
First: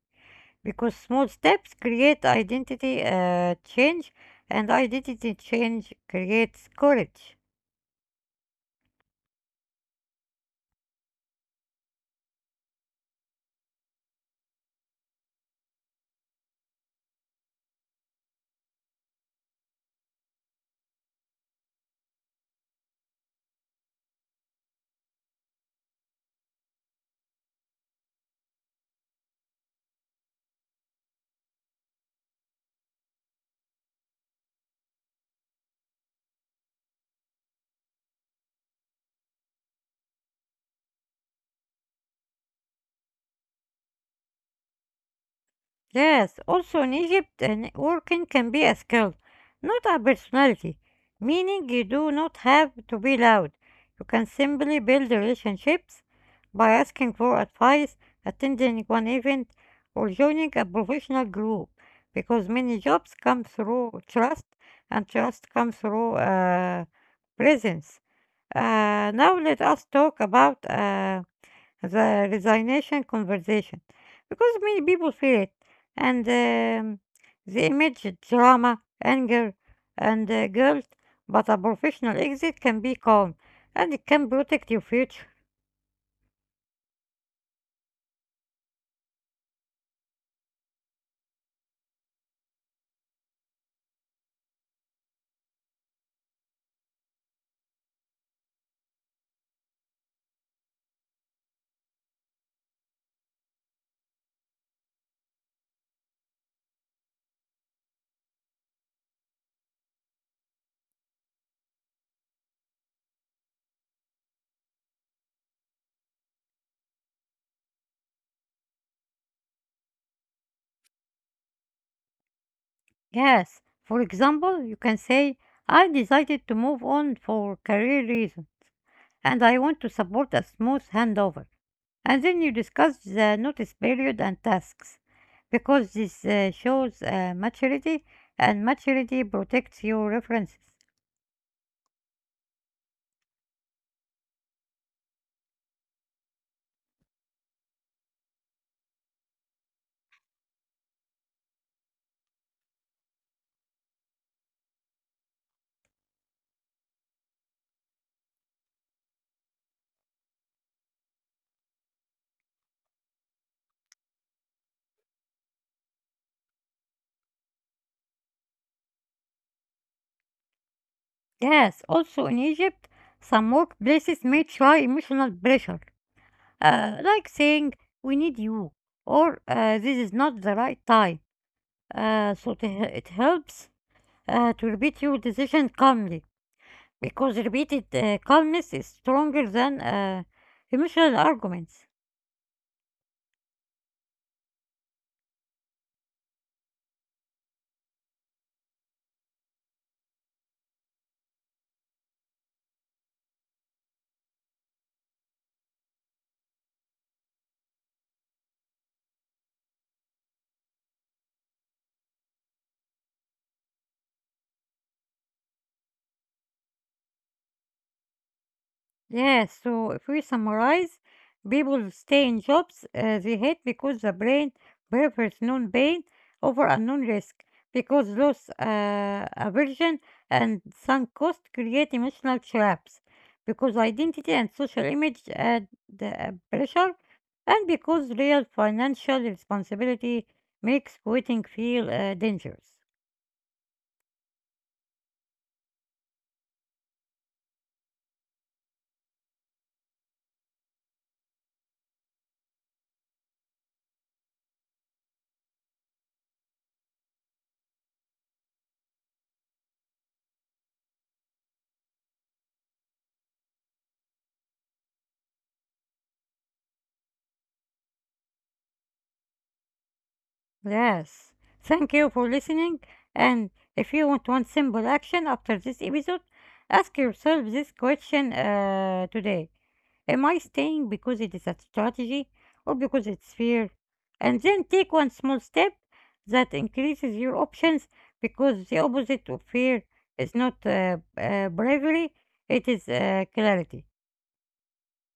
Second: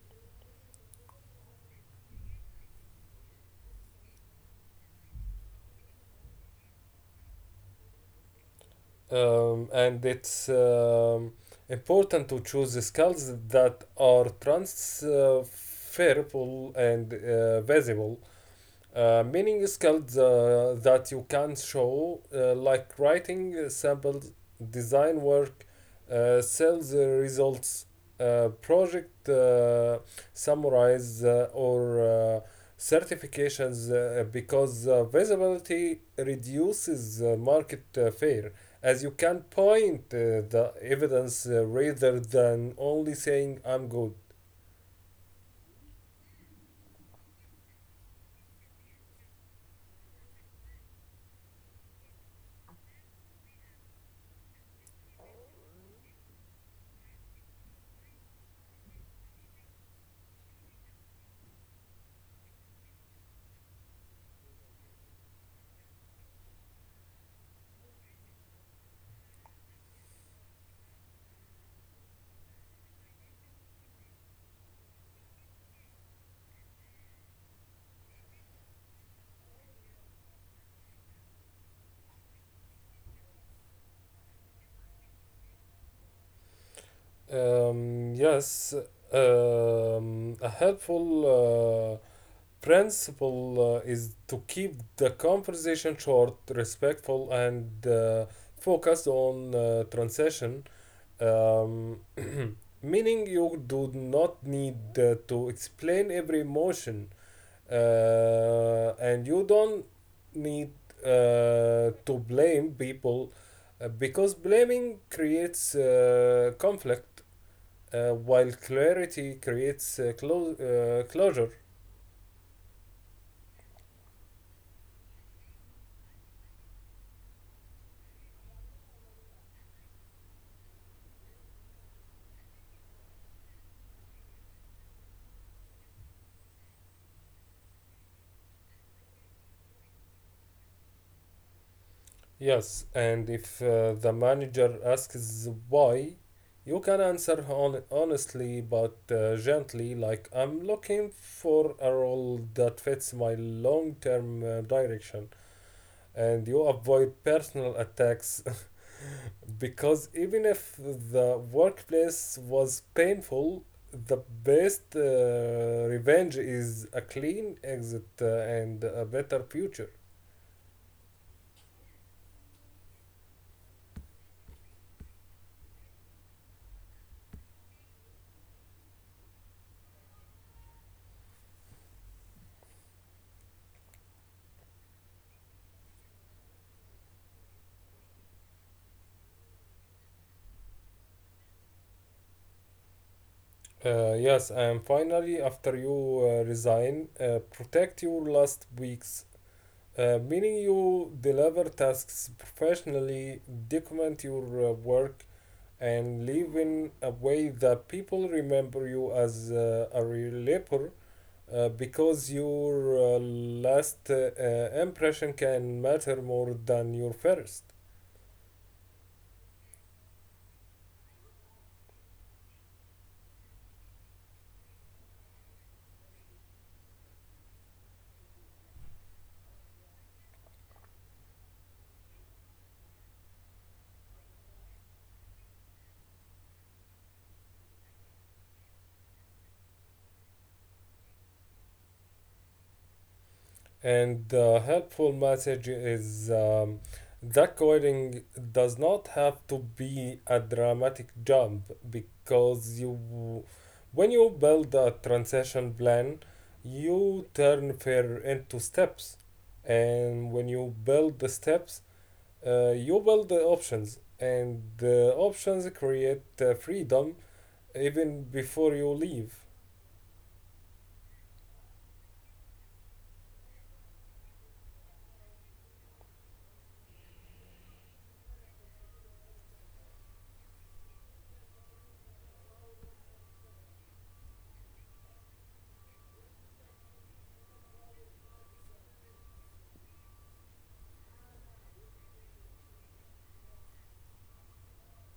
Speaker 1: Because small steps create identity change, and identity change creates courage.
Speaker 2: And it's important to choose the skills that are transferable and visible, meaning skills that you can show, like writing samples, design work, sales results, project summarize, or certifications, because visibility reduces market fear, as you can point the evidence rather than only saying I'm good.
Speaker 1: Yes, also in Egypt, networking can be a skill, not a personality, meaning you do not have to be loud. You can simply build relationships by asking for advice, attending one event, or joining a professional group, because many jobs come through trust, and trust comes through presence. Now let us talk about the resignation conversation because many people feel it and they image drama anger and guilt, but a professional exit can be calm and it can protect your future.
Speaker 2: Yes, a helpful principle is to keep the conversation short, respectful, and focused on transition. Um, meaning you do not need to explain every emotion, and you don't need to blame people because blaming creates conflict, while clarity creates closure.
Speaker 1: Yes, for example, you can say I decided to move on for career reasons, and I want to support a smooth handover, and then you discuss the notice period and tasks because this shows maturity, and maturity protects your references.
Speaker 2: Yes, and if the manager asks why, you can answer honestly but gently, like, I'm looking for a role that fits my long term direction, and you avoid personal attacks because even if the workplace was painful, the best revenge is a clean exit and a better future.
Speaker 1: Yes, also in Egypt, some workplaces may try emotional pressure, like saying, we need you, or this is not the right time. Uh, so to, it helps to repeat your decision calmly, because repeated calmness is stronger than emotional arguments.
Speaker 2: Yes, and finally, after you resign, protect your last weeks. Meaning you deliver tasks professionally, document your work, and live in a way that people remember you as a reliever. Because your last impression can matter more than your first.
Speaker 1: Yeah, so if we summarize, people stay in jobs they hate because the brain prefers known pain over unknown risk, because loss, aversion, and sunk cost create emotional traps, because identity and social image add pressure, and because real financial responsibility makes quitting feel dangerous.
Speaker 2: And the helpful message is that coding does not have to be a dramatic jump because when you build a transition plan, you turn fair into steps. And when you build the steps, you build the options, and the options create freedom even before you leave.
Speaker 1: Yes. Thank you for listening. And if you want one simple action after this episode, ask yourself this question today. Am I staying because it is a strategy or because it's fear? And then take one small step that increases your options because the opposite of fear is not bravery, it is clarity.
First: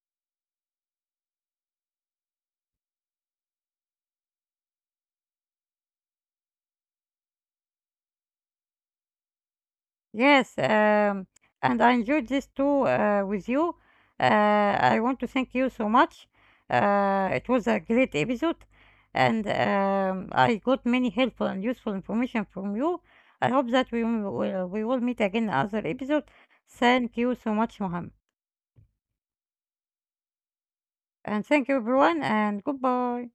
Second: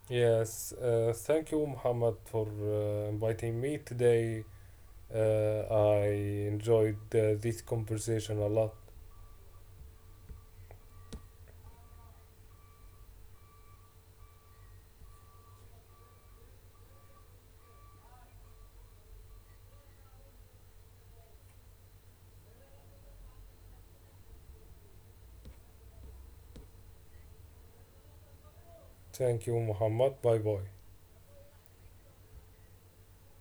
Speaker 2: Yes, thank you, Muhammad, for inviting me today. Uh, I enjoyed this conversation a lot.
Speaker 1: Yes, and I enjoyed this too with you. Uh, I want to thank you so much. It was a great episode, and I got many helpful and useful information from you. I hope that we will meet again in other episode. Thank you so much, Mohammed,
Speaker 2: Thank you, Muhammad. Bye bye.
Speaker 1: and thank you everyone, and goodbye.